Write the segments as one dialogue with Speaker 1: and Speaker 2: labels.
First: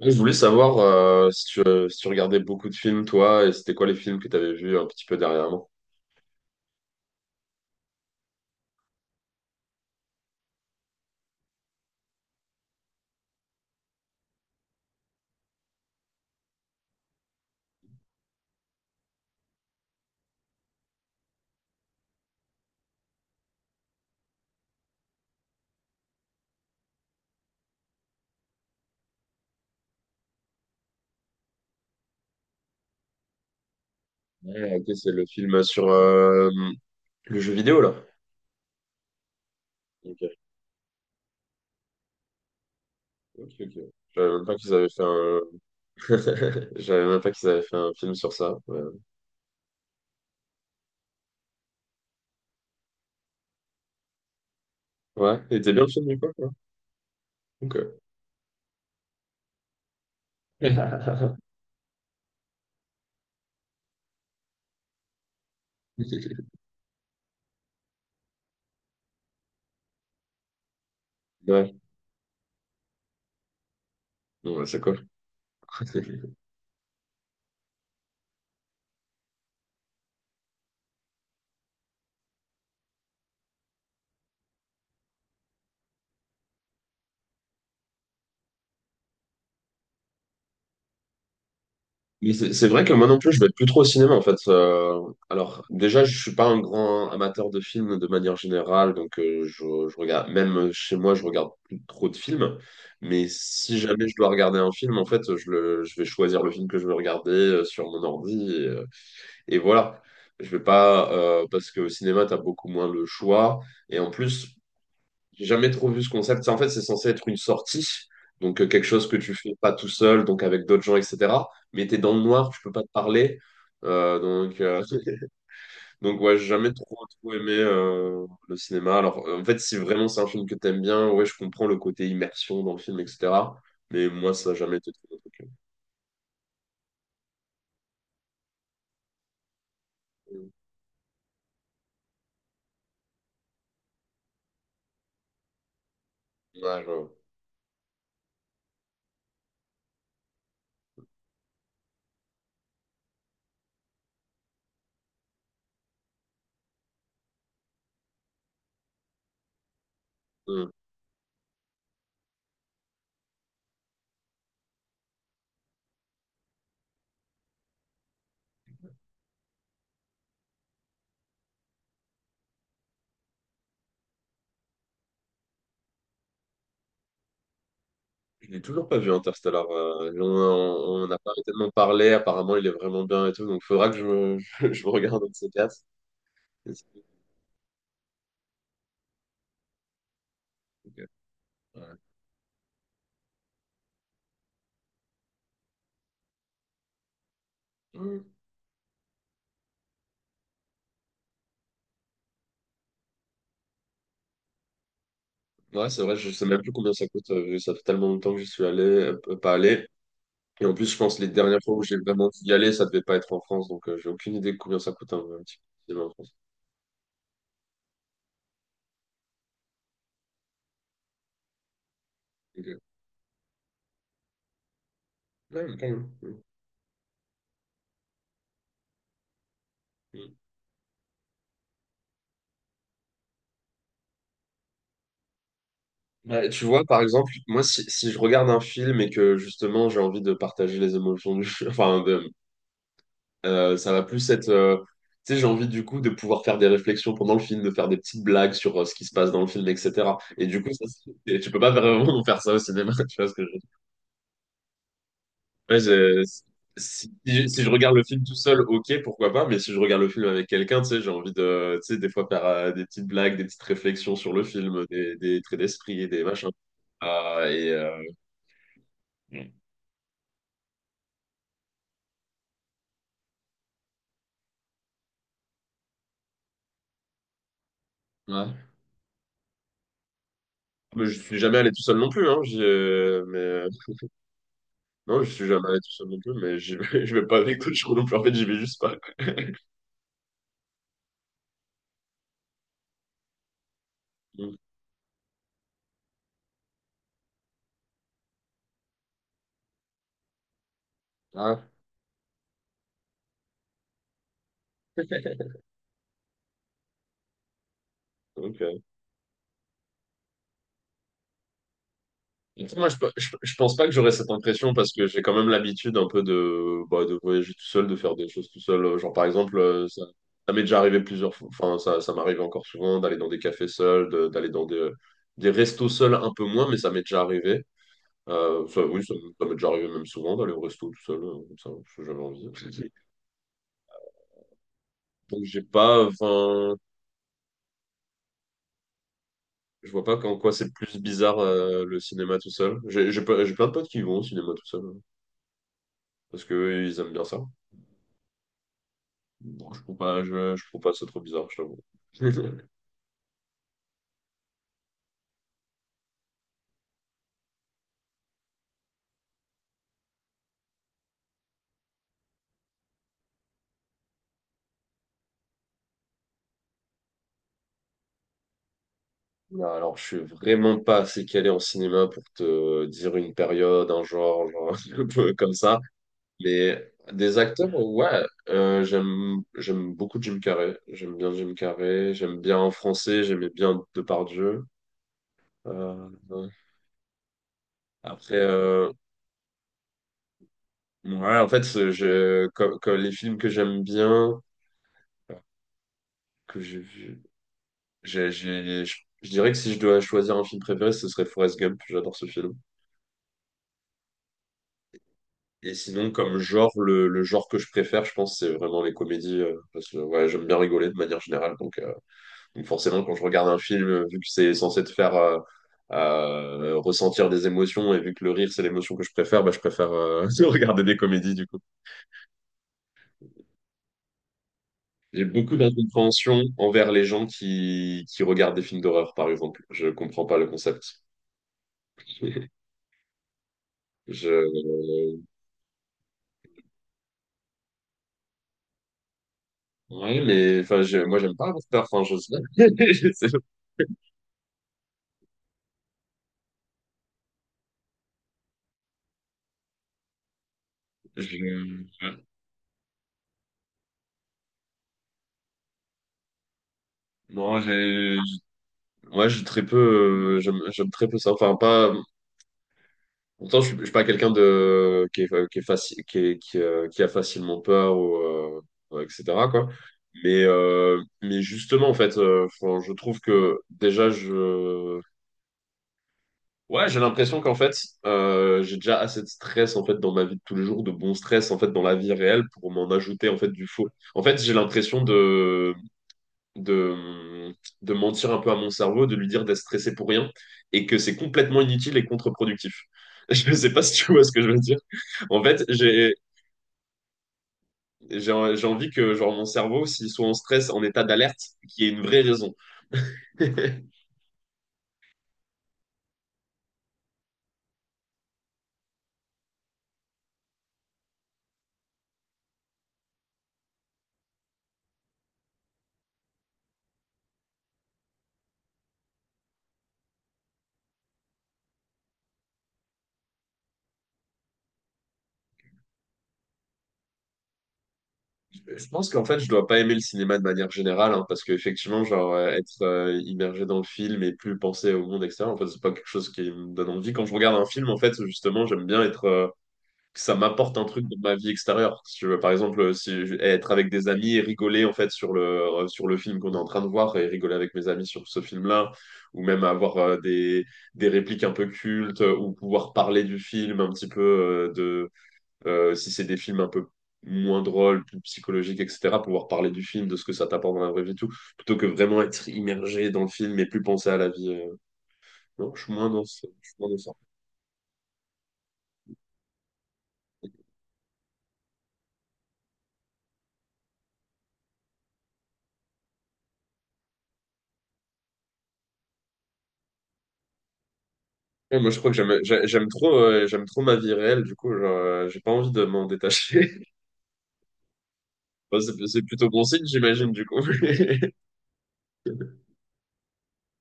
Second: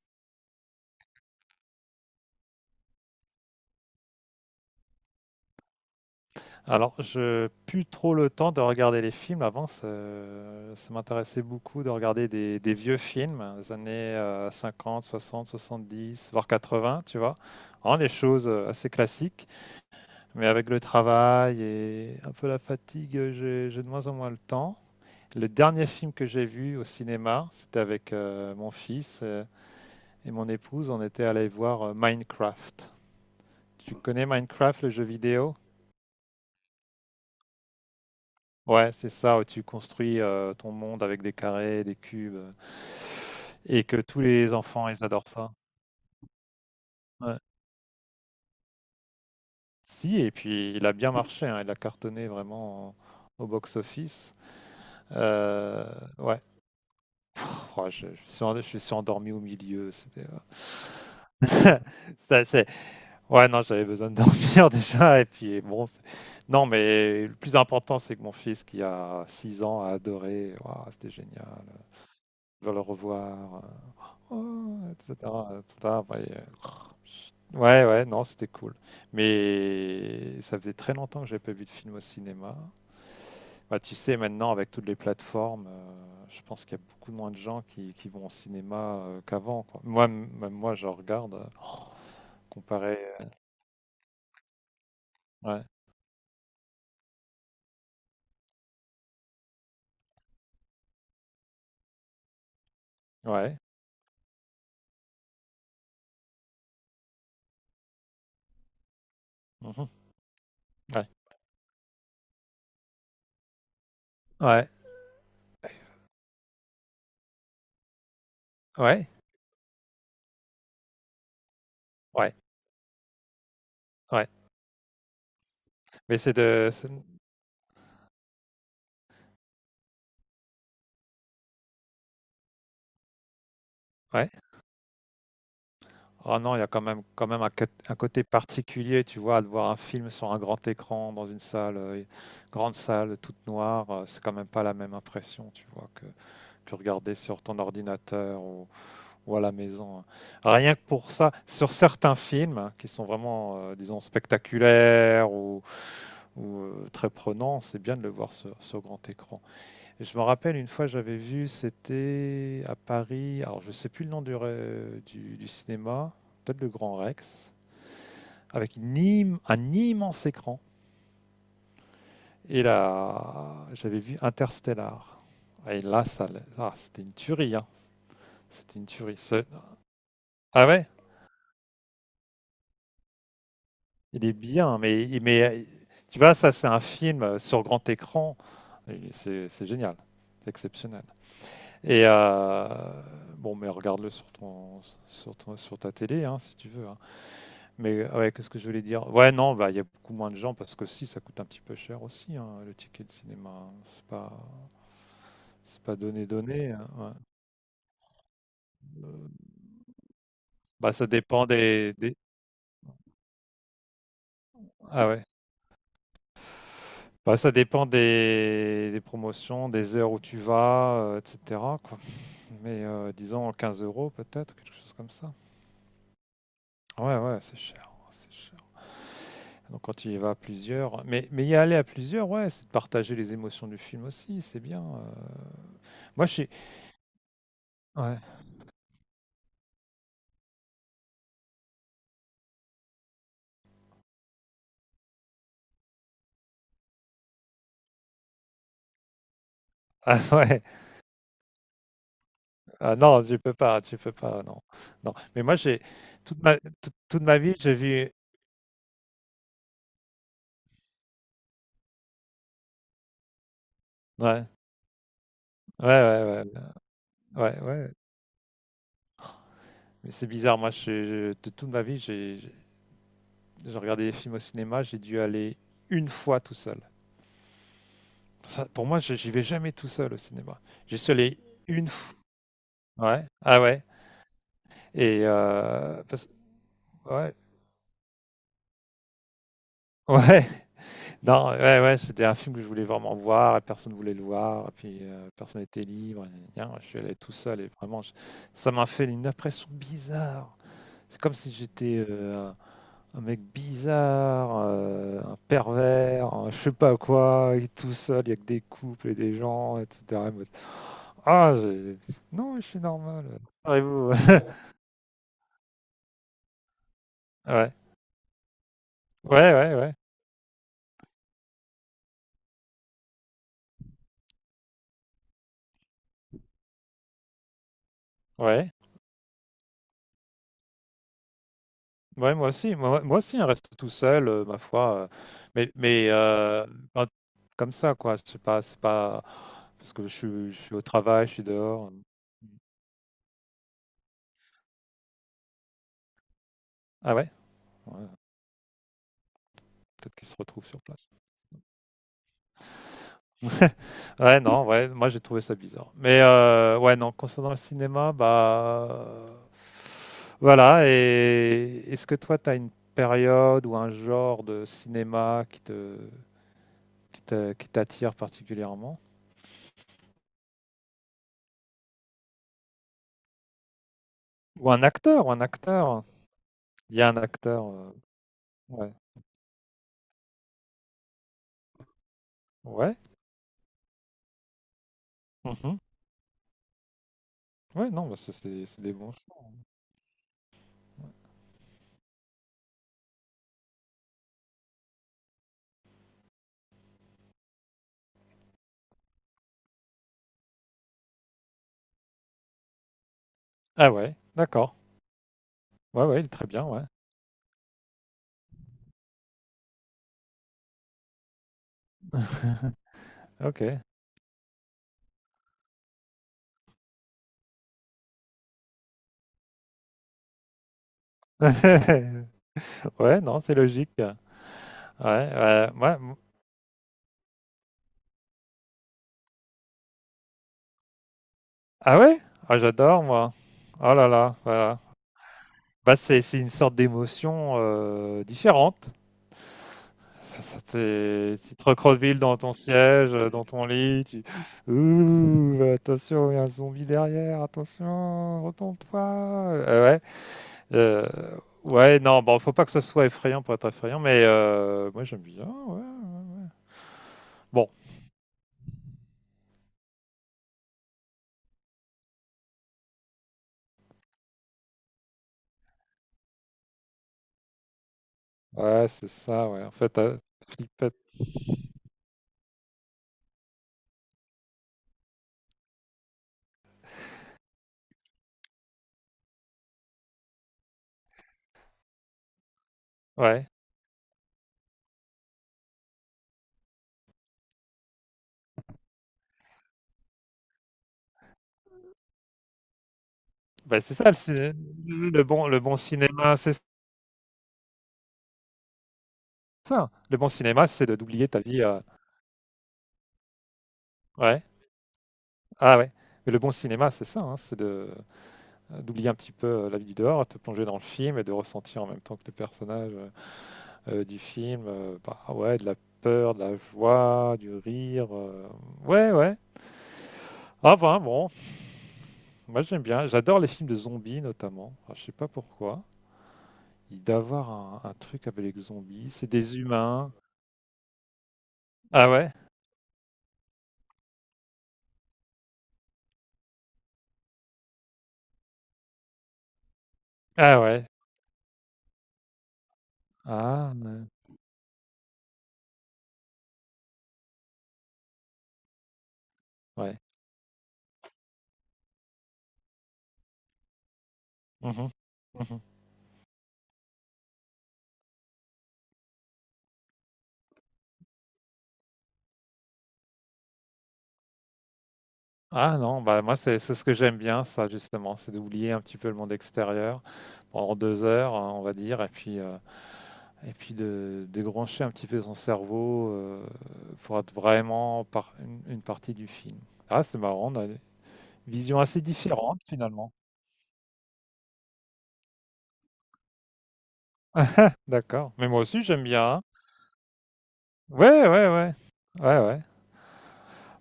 Speaker 1: Je voulais savoir si tu regardais beaucoup de films, toi, et c'était quoi les films que tu avais vus un petit peu dernièrement?
Speaker 2: Alors, je plus trop le temps de regarder les films. Avant, ça m'intéressait beaucoup de regarder des vieux films, des années 50, 60, 70, voire 80, tu vois. Vraiment les choses assez classiques. Mais avec le travail et un peu la fatigue, j'ai de moins en moins le temps. Le dernier film que j'ai vu au cinéma, c'était avec mon fils et mon épouse. On était allés voir Minecraft. Tu connais
Speaker 1: Ouais,
Speaker 2: Minecraft, le
Speaker 1: ok,
Speaker 2: jeu
Speaker 1: c'est le
Speaker 2: vidéo?
Speaker 1: film sur le jeu vidéo, là.
Speaker 2: Ouais, c'est ça, où tu construis
Speaker 1: Ok,
Speaker 2: ton monde avec des carrés, des cubes,
Speaker 1: ok,
Speaker 2: et
Speaker 1: ok.
Speaker 2: que
Speaker 1: Je
Speaker 2: tous
Speaker 1: savais même
Speaker 2: les
Speaker 1: pas qu'ils avaient
Speaker 2: enfants,
Speaker 1: fait
Speaker 2: ils adorent
Speaker 1: un.
Speaker 2: ça.
Speaker 1: Je savais même pas
Speaker 2: Ouais.
Speaker 1: qu'ils avaient fait un film sur ça. Ouais,
Speaker 2: Si, et puis il a bien marché, hein, il a cartonné vraiment au box-office.
Speaker 1: ouais. Il était bien
Speaker 2: Euh,
Speaker 1: le film, du coup,
Speaker 2: ouais.
Speaker 1: quoi.
Speaker 2: Pff, oh,
Speaker 1: Ok.
Speaker 2: je suis endormi au milieu. C'était, c'était assez- ouais, non, j'avais besoin de dormir déjà, et puis bon, non, mais le plus important, c'est que mon fils, qui a 6 ans, a adoré. Waouh, c'était génial,
Speaker 1: Ouais.
Speaker 2: je vais le revoir.
Speaker 1: Bon, bah, c'est
Speaker 2: Oh, et
Speaker 1: cool.
Speaker 2: cetera, et cetera. Après, ouais, ouais, non, c'était cool. Mais ça faisait très longtemps que j'avais pas vu de film au cinéma. Bah, tu sais, maintenant, avec toutes les plateformes, je pense qu'il y a beaucoup moins de gens qui vont au cinéma qu'avant, quoi. Moi, même moi, je regarde, oh,
Speaker 1: Mais c'est vrai que
Speaker 2: comparé...
Speaker 1: moi non plus, je vais plus trop au cinéma en fait. Alors
Speaker 2: ouais,
Speaker 1: déjà, je suis pas un grand amateur de films de manière générale, donc je regarde même chez moi, je regarde plus trop de films. Mais
Speaker 2: ouais.
Speaker 1: si jamais je dois regarder un film, en fait, je vais choisir le film que je veux regarder sur mon ordi et
Speaker 2: Mhm.
Speaker 1: voilà. Je vais
Speaker 2: Ouais,
Speaker 1: pas parce que au cinéma, t'as beaucoup moins le choix et en plus.
Speaker 2: ouais,
Speaker 1: J'ai jamais trop vu ce concept. Ça, en fait, c'est censé être une sortie, donc quelque chose
Speaker 2: ouais,
Speaker 1: que tu fais pas tout seul, donc avec d'autres gens, etc. Mais t'es dans le
Speaker 2: ouais,
Speaker 1: noir, tu peux pas te parler.
Speaker 2: ouais.
Speaker 1: Donc,
Speaker 2: Mais
Speaker 1: donc ouais, j'ai jamais trop, trop aimé le cinéma. Alors, en fait, si vraiment c'est un film que t'aimes bien, ouais, je comprends le côté immersion dans le film, etc. Mais
Speaker 2: ouais.
Speaker 1: moi, ça n'a jamais été trop mon truc.
Speaker 2: Ah non, il y a quand même un côté particulier, tu vois, de voir un film sur un grand écran, dans une salle, grande salle, toute noire, c'est quand même pas la même impression, tu vois, que
Speaker 1: Ouais, je.
Speaker 2: regarder sur ton ordinateur ou à la maison, hein. Rien que pour ça, sur certains films hein, qui sont vraiment, disons, spectaculaires ou, très prenants, c'est bien de le voir sur grand écran. Et je me rappelle une
Speaker 1: Hmm.
Speaker 2: fois j'avais vu, c'était à Paris, alors je sais plus le nom du cinéma, peut-être le Grand Rex, avec un immense écran. Et là, j'avais vu Interstellar. Et là, ça, ah, c'était une tuerie, hein.
Speaker 1: Je l'ai
Speaker 2: C'était une
Speaker 1: toujours pas vu
Speaker 2: tuerie.
Speaker 1: Interstellar. On
Speaker 2: Ah ouais,
Speaker 1: on- on n'a pas tellement parlé. Apparemment, il est vraiment bien et tout. Donc, faudra que
Speaker 2: il est bien,
Speaker 1: je, me
Speaker 2: mais,
Speaker 1: regarde un de
Speaker 2: mais
Speaker 1: ces quatre.
Speaker 2: tu vois, ça c'est un film sur grand écran. Et c'est génial, c'est exceptionnel.
Speaker 1: Ouais.
Speaker 2: Et bon, mais regarde-le sur ta télé, hein, si tu veux, hein. Mais ouais,
Speaker 1: Mm.
Speaker 2: qu'est-ce que je voulais dire? Ouais, non, bah il y a beaucoup moins de gens parce que si ça coûte un petit peu cher aussi, hein, le ticket de cinéma, hein. C'est pas, c'est
Speaker 1: Ouais,
Speaker 2: pas
Speaker 1: c'est vrai,
Speaker 2: donné
Speaker 1: je sais même plus
Speaker 2: donné, hein,
Speaker 1: combien ça
Speaker 2: ouais.
Speaker 1: coûte, vu que ça fait tellement longtemps que j'y suis allé,
Speaker 2: Euh,
Speaker 1: pas allé. Et en plus,
Speaker 2: Bah
Speaker 1: je
Speaker 2: ça
Speaker 1: pense que les
Speaker 2: dépend,
Speaker 1: dernières fois où j'ai vraiment dû y aller, ça devait pas être en France, donc j'ai aucune idée de combien ça
Speaker 2: ah
Speaker 1: coûte un,
Speaker 2: ouais.
Speaker 1: un petit cinéma en France.
Speaker 2: Bah ça dépend des promotions, des heures où tu vas, etc., quoi.
Speaker 1: Ok.
Speaker 2: Mais disons 15 € peut-être, quelque chose comme ça.
Speaker 1: Ouais, mais quand même. Mm.
Speaker 2: Ouais, ouais, c'est cher, c'est cher. Donc quand tu y vas
Speaker 1: Mm.
Speaker 2: à plusieurs, mais y aller à plusieurs, ouais, c'est de partager les émotions du film aussi, c'est bien. Moi, je
Speaker 1: Ouais,
Speaker 2: suis...
Speaker 1: tu vois, par exemple, moi, si je
Speaker 2: Ouais.
Speaker 1: regarde un film et que justement j'ai envie de partager les émotions du film, enfin, ça va plus être. Tu sais, j'ai envie du coup de pouvoir faire des réflexions pendant le film, de faire des petites blagues sur ce qui se passe dans le film, etc.
Speaker 2: Ah
Speaker 1: Et du
Speaker 2: ouais,
Speaker 1: coup, ça, tu peux pas vraiment faire ça au cinéma,
Speaker 2: ah
Speaker 1: tu
Speaker 2: non,
Speaker 1: vois ce que je veux dire.
Speaker 2: tu peux pas, non. Non. Mais moi,
Speaker 1: Ouais,
Speaker 2: j'ai toute, toute ma vie,
Speaker 1: si je
Speaker 2: j'ai
Speaker 1: regarde le
Speaker 2: vu.
Speaker 1: film tout seul, ok, pourquoi pas, mais si je regarde le film avec quelqu'un, tu sais, j'ai envie de, tu sais, des fois faire des petites blagues, des petites réflexions sur le
Speaker 2: Ouais,
Speaker 1: film, des traits
Speaker 2: ouais,
Speaker 1: d'esprit, des
Speaker 2: ouais,
Speaker 1: machins. Ah,
Speaker 2: ouais, ouais,
Speaker 1: et,
Speaker 2: ouais. Mais c'est bizarre, moi, de toute ma vie, j'ai regardé des films au cinéma, j'ai dû aller une fois tout seul.
Speaker 1: ouais.
Speaker 2: Ça, pour moi, j'y vais jamais tout seul au cinéma. J'y
Speaker 1: Mais
Speaker 2: suis
Speaker 1: je suis
Speaker 2: allé
Speaker 1: jamais allé tout
Speaker 2: une
Speaker 1: seul non
Speaker 2: fois.
Speaker 1: plus, hein,
Speaker 2: Ouais,
Speaker 1: mais,
Speaker 2: ah ouais. Et
Speaker 1: non, je suis jamais allé tout
Speaker 2: euh,
Speaker 1: seul non
Speaker 2: parce-
Speaker 1: plus, mais je vais
Speaker 2: ouais,
Speaker 1: pas avec d'autres gens non plus, en fait, j'y vais juste pas.
Speaker 2: ouais. Non, ouais, ouais, c'était un film que je voulais vraiment voir et personne ne voulait le
Speaker 1: Mm.
Speaker 2: voir. Et puis personne n'était libre, et gna, je suis allé tout seul et vraiment, ça m'a fait une impression bizarre. C'est comme si
Speaker 1: Ah,
Speaker 2: j'étais un mec bizarre, un pervers, un je sais pas quoi, et tout seul, il y a que des
Speaker 1: ok.
Speaker 2: couples et des gens, etc. Et moi, ah, non, je suis
Speaker 1: Moi, je, pe-
Speaker 2: normal.
Speaker 1: je, je pense pas que j'aurais
Speaker 2: Vous.
Speaker 1: cette impression parce que j'ai quand même l'habitude un peu de voyager tout
Speaker 2: Ouais,
Speaker 1: seul, de faire des choses tout seul. Genre, par
Speaker 2: ouais,
Speaker 1: exemple,
Speaker 2: ouais,
Speaker 1: ça, ça m'est déjà arrivé plusieurs fois, enfin, ça m'arrive encore souvent d'aller dans des cafés seuls, d'aller dans des restos seuls un peu moins, mais ça m'est déjà arrivé.
Speaker 2: ouais.
Speaker 1: Ça, oui, ça m'est déjà arrivé même souvent d'aller au resto tout seul, comme ça, parce que j'avais
Speaker 2: Ouais,
Speaker 1: envie.
Speaker 2: moi aussi, hein, reste tout seul, ma foi.
Speaker 1: Donc, j'ai
Speaker 2: Mais
Speaker 1: pas,
Speaker 2: mais
Speaker 1: enfin,
Speaker 2: ben, comme ça, quoi. C'est pas
Speaker 1: je
Speaker 2: parce que
Speaker 1: vois pas en quoi
Speaker 2: je
Speaker 1: c'est
Speaker 2: suis au
Speaker 1: plus
Speaker 2: travail, je
Speaker 1: bizarre
Speaker 2: suis dehors.
Speaker 1: le
Speaker 2: Mmh.
Speaker 1: cinéma tout seul. J'ai plein de potes qui vont au cinéma tout seul hein, parce que eux, ils aiment
Speaker 2: Ah
Speaker 1: bien
Speaker 2: ouais?
Speaker 1: ça.
Speaker 2: Ouais,
Speaker 1: Non, je trouve
Speaker 2: peut-être
Speaker 1: pas,
Speaker 2: qu'ils se
Speaker 1: je
Speaker 2: retrouvent
Speaker 1: trouve
Speaker 2: sur
Speaker 1: pas ça
Speaker 2: place.
Speaker 1: trop bizarre, je t'avoue.
Speaker 2: Ouais, non, ouais, moi j'ai trouvé ça bizarre. Mais ouais, non, concernant le cinéma, bah voilà. Et est-ce que toi, t'as une période ou un genre de cinéma qui te qui t'attire particulièrement?
Speaker 1: Non, alors je suis vraiment pas assez calé en cinéma pour te dire une période, un genre,
Speaker 2: Ou un
Speaker 1: un
Speaker 2: acteur, ou
Speaker 1: peu
Speaker 2: un
Speaker 1: comme ça.
Speaker 2: acteur?
Speaker 1: Mais
Speaker 2: Il y a un
Speaker 1: des
Speaker 2: acteur,
Speaker 1: acteurs, ouais,
Speaker 2: ouais.
Speaker 1: j'aime beaucoup Jim Carrey. J'aime bien Jim Carrey. J'aime bien en
Speaker 2: Ouais.
Speaker 1: français. J'aimais bien Depardieu.
Speaker 2: Mmh.
Speaker 1: Ouais.
Speaker 2: Ouais, non, bah, ça
Speaker 1: Après,
Speaker 2: c'est des bons choix, hein.
Speaker 1: ouais, en fait, comme les films que j'aime bien, que j'ai vu. J'ai- j'ai- je, je dirais que si je dois choisir un film préféré, ce serait Forrest Gump. J'adore ce film.
Speaker 2: Ah ouais, d'accord.
Speaker 1: Et
Speaker 2: Ouais,
Speaker 1: sinon,
Speaker 2: ouais, il est
Speaker 1: comme
Speaker 2: très bien,
Speaker 1: genre,
Speaker 2: ouais.
Speaker 1: le genre que je préfère, je pense, c'est vraiment les comédies. Parce que ouais, j'aime bien rigoler de manière générale. Donc, forcément, quand je regarde un
Speaker 2: OK.
Speaker 1: film, vu que c'est censé te faire ressentir des émotions, et vu que le rire, c'est l'émotion que je préfère, bah, je préfère regarder des comédies, du coup.
Speaker 2: Ouais, non, c'est logique. Ouais,
Speaker 1: J'ai beaucoup
Speaker 2: ouais, ouais, m
Speaker 1: d'incompréhension envers les gens qui regardent des films d'horreur, par exemple. Je comprends pas le concept.
Speaker 2: ah ouais? Ah j'adore moi. Oh là
Speaker 1: Je,
Speaker 2: là, voilà. Bah, c'est une sorte d'émotion, différente.
Speaker 1: Oui,
Speaker 2: Ça
Speaker 1: mais enfin, moi, j'aime
Speaker 2: t'es
Speaker 1: pas
Speaker 2: tu te
Speaker 1: Avatar. Enfin, je
Speaker 2: recroquevilles
Speaker 1: sais
Speaker 2: dans ton
Speaker 1: pas. Je
Speaker 2: siège,
Speaker 1: sais pas.
Speaker 2: dans ton lit, tu: «Ouh, attention, il y a un zombie derrière, attention, retourne-toi!» Ouais. Euh,
Speaker 1: Je-
Speaker 2: ouais,
Speaker 1: ouais.
Speaker 2: non, bon, faut pas que ce soit effrayant pour être effrayant, mais moi j'aime bien. Ouais, ouais, ouais.
Speaker 1: Non,
Speaker 2: Bon,
Speaker 1: j'ai très peu, j'aime très peu ça. Enfin, pas, pourtant, je suis, pas quelqu'un de, qui est facile, qui a facilement peur ou,
Speaker 2: ouais,
Speaker 1: ouais,
Speaker 2: c'est
Speaker 1: etc.,
Speaker 2: ça, ouais.
Speaker 1: quoi.
Speaker 2: En fait,
Speaker 1: Mais,
Speaker 2: flippette.
Speaker 1: euh, mais justement, en fait, enfin, je trouve que déjà, Ouais, j'ai l'impression qu'en fait, j'ai déjà assez de stress en fait dans ma vie de tous les jours, de bon stress en fait dans la vie réelle pour m'en ajouter en
Speaker 2: Ouais,
Speaker 1: fait du faux. En fait, j'ai l'impression de, de de mentir un peu à mon cerveau, de lui dire d'être stressé pour rien et que c'est complètement inutile et contre-productif. Je ne sais
Speaker 2: bah,
Speaker 1: pas
Speaker 2: c'est
Speaker 1: si
Speaker 2: ça
Speaker 1: tu
Speaker 2: le,
Speaker 1: vois ce que je
Speaker 2: ciné-
Speaker 1: veux dire.
Speaker 2: le
Speaker 1: En
Speaker 2: bon,
Speaker 1: fait, j'ai
Speaker 2: cinéma, c'est
Speaker 1: j'ai j'ai envie que genre mon cerveau,
Speaker 2: ça.
Speaker 1: s'il
Speaker 2: Le
Speaker 1: soit
Speaker 2: bon
Speaker 1: en
Speaker 2: cinéma,
Speaker 1: stress, en
Speaker 2: c'est de
Speaker 1: état
Speaker 2: d'oublier ta
Speaker 1: d'alerte,
Speaker 2: vie.
Speaker 1: qu'il y ait une vraie raison.
Speaker 2: Ouais, ah ouais. Mais le bon cinéma, c'est ça, hein, c'est de d'oublier un petit peu la vie du dehors, te plonger dans le film et de ressentir en même temps que les personnages du film, bah ouais, de la peur, de la joie, du rire. Ouais, ouais. Ah ben bon, moi j'aime bien, j'adore les films de zombies notamment. Enfin, je sais pas pourquoi. Il doit avoir un truc avec les
Speaker 1: Je
Speaker 2: zombies,
Speaker 1: pense qu'en
Speaker 2: c'est
Speaker 1: fait, je
Speaker 2: des
Speaker 1: dois pas aimer le
Speaker 2: humains.
Speaker 1: cinéma de manière générale, hein, parce qu'effectivement,
Speaker 2: Ah ouais?
Speaker 1: genre, être immergé dans le film et plus penser au monde extérieur, en fait, c'est pas quelque chose qui me donne envie. Quand je regarde un film, en fait, justement, j'aime bien être, que ça
Speaker 2: Ah
Speaker 1: m'apporte un
Speaker 2: ouais.
Speaker 1: truc de ma vie extérieure. Si tu veux, par exemple, si je- être
Speaker 2: Ah
Speaker 1: avec des
Speaker 2: ouais.
Speaker 1: amis et rigoler, en fait, sur le film qu'on est en train de voir et rigoler avec mes amis sur ce film-là, ou même avoir
Speaker 2: Ouais.
Speaker 1: des répliques un peu cultes, ou pouvoir parler du film un petit peu,
Speaker 2: Mhm. Mhm.
Speaker 1: si c'est des films un peu moins drôles, plus psychologiques, etc., pouvoir parler du film, de ce que ça t'apporte dans la vraie vie, et tout, plutôt que vraiment être immergé dans le film et plus penser à la vie. Non,
Speaker 2: Ah non, bah moi c'est
Speaker 1: je suis
Speaker 2: c'est ce
Speaker 1: moins
Speaker 2: que
Speaker 1: dans ça.
Speaker 2: j'aime bien ça justement, c'est d'oublier un petit peu le monde extérieur pendant 2 heures, hein, on va dire, et puis de débrancher un petit peu son cerveau pour être vraiment par une partie du film. Ah c'est marrant, on a des visions
Speaker 1: Ouais, moi, je
Speaker 2: assez
Speaker 1: crois que j'aime
Speaker 2: différentes
Speaker 1: j'a- j'aime
Speaker 2: finalement.
Speaker 1: trop, euh, j'aime trop ma vie réelle, du coup, genre, j'ai pas envie de m'en détacher.
Speaker 2: D'accord. Mais moi
Speaker 1: Bon,
Speaker 2: aussi,
Speaker 1: c'est
Speaker 2: j'aime
Speaker 1: c'est
Speaker 2: bien, hein.
Speaker 1: plutôt bon signe, j'imagine, du coup.
Speaker 2: Ouais, ouais, ouais. Ouais, ouais.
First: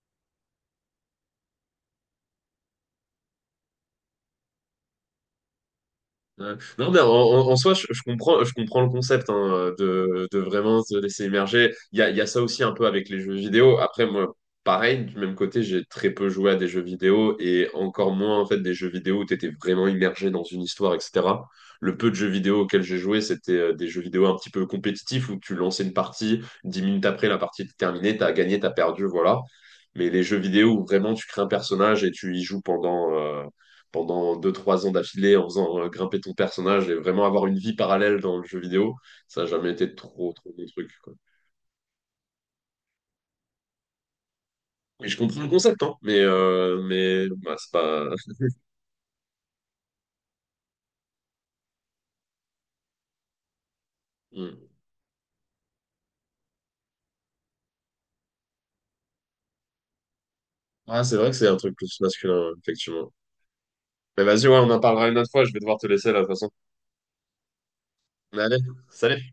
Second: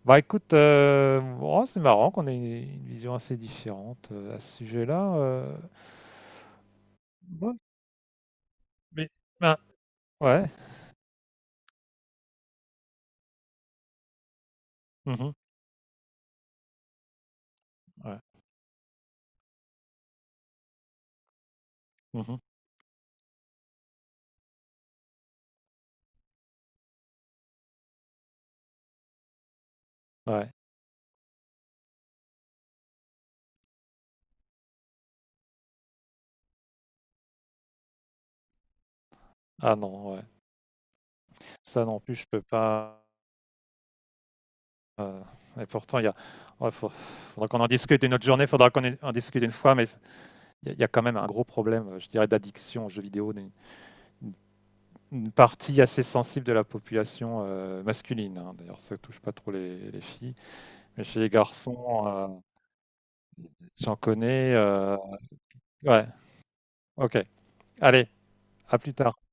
Speaker 2: Bah écoute, oh, c'est marrant qu'on ait une vision assez différente à ce sujet-là.
Speaker 1: Ouais. Non, mais en, en-
Speaker 2: Ouais.
Speaker 1: en soi, je comprends le
Speaker 2: Mais,
Speaker 1: concept
Speaker 2: ben,
Speaker 1: hein, de
Speaker 2: ouais.
Speaker 1: vraiment se laisser émerger. Il y a ça aussi un peu avec les jeux vidéo. Après, moi, pareil, du
Speaker 2: Mhm,
Speaker 1: même côté, j'ai très peu joué à des jeux vidéo et encore
Speaker 2: ouais.
Speaker 1: moins en fait des jeux vidéo où tu étais vraiment immergé dans une histoire, etc. Le peu de jeux
Speaker 2: Mhm,
Speaker 1: vidéo auxquels j'ai joué, c'était des jeux vidéo un petit peu compétitifs où tu lançais une partie, 10 minutes après, la partie était terminée, t'as gagné, t'as perdu, voilà. Mais les jeux
Speaker 2: ouais.
Speaker 1: vidéo où vraiment tu crées un personnage et tu y joues pendant deux trois ans d'affilée en faisant grimper ton personnage et vraiment avoir une vie parallèle dans le jeu vidéo, ça n'a jamais
Speaker 2: Ah
Speaker 1: été
Speaker 2: non, ouais.
Speaker 1: trop, trop mon truc, quoi.
Speaker 2: Ça non plus, je peux pas.
Speaker 1: Mais je
Speaker 2: euh,
Speaker 1: comprends le
Speaker 2: Et
Speaker 1: concept, hein,
Speaker 2: pourtant, il y a.
Speaker 1: mais,
Speaker 2: Ouais,
Speaker 1: euh, mais
Speaker 2: faudra
Speaker 1: bah,
Speaker 2: qu'on en
Speaker 1: c'est
Speaker 2: discute
Speaker 1: pas.
Speaker 2: une autre journée, faudra qu'on en discute une fois, mais il y a quand même un gros problème, je dirais, d'addiction aux jeux vidéo d'une
Speaker 1: Hmm.
Speaker 2: une partie assez sensible de la population masculine, hein. D'ailleurs, ça touche pas trop les filles.
Speaker 1: Ah,
Speaker 2: Mais
Speaker 1: c'est
Speaker 2: chez
Speaker 1: vrai
Speaker 2: les
Speaker 1: que c'est un truc plus
Speaker 2: garçons,
Speaker 1: masculin, effectivement.
Speaker 2: j'en
Speaker 1: Mais vas-y,
Speaker 2: connais.
Speaker 1: ouais, on en parlera une autre fois, je vais devoir te
Speaker 2: Ouais,
Speaker 1: laisser là, de toute façon.
Speaker 2: ok. Allez,
Speaker 1: Allez,
Speaker 2: à plus tard.
Speaker 1: salut!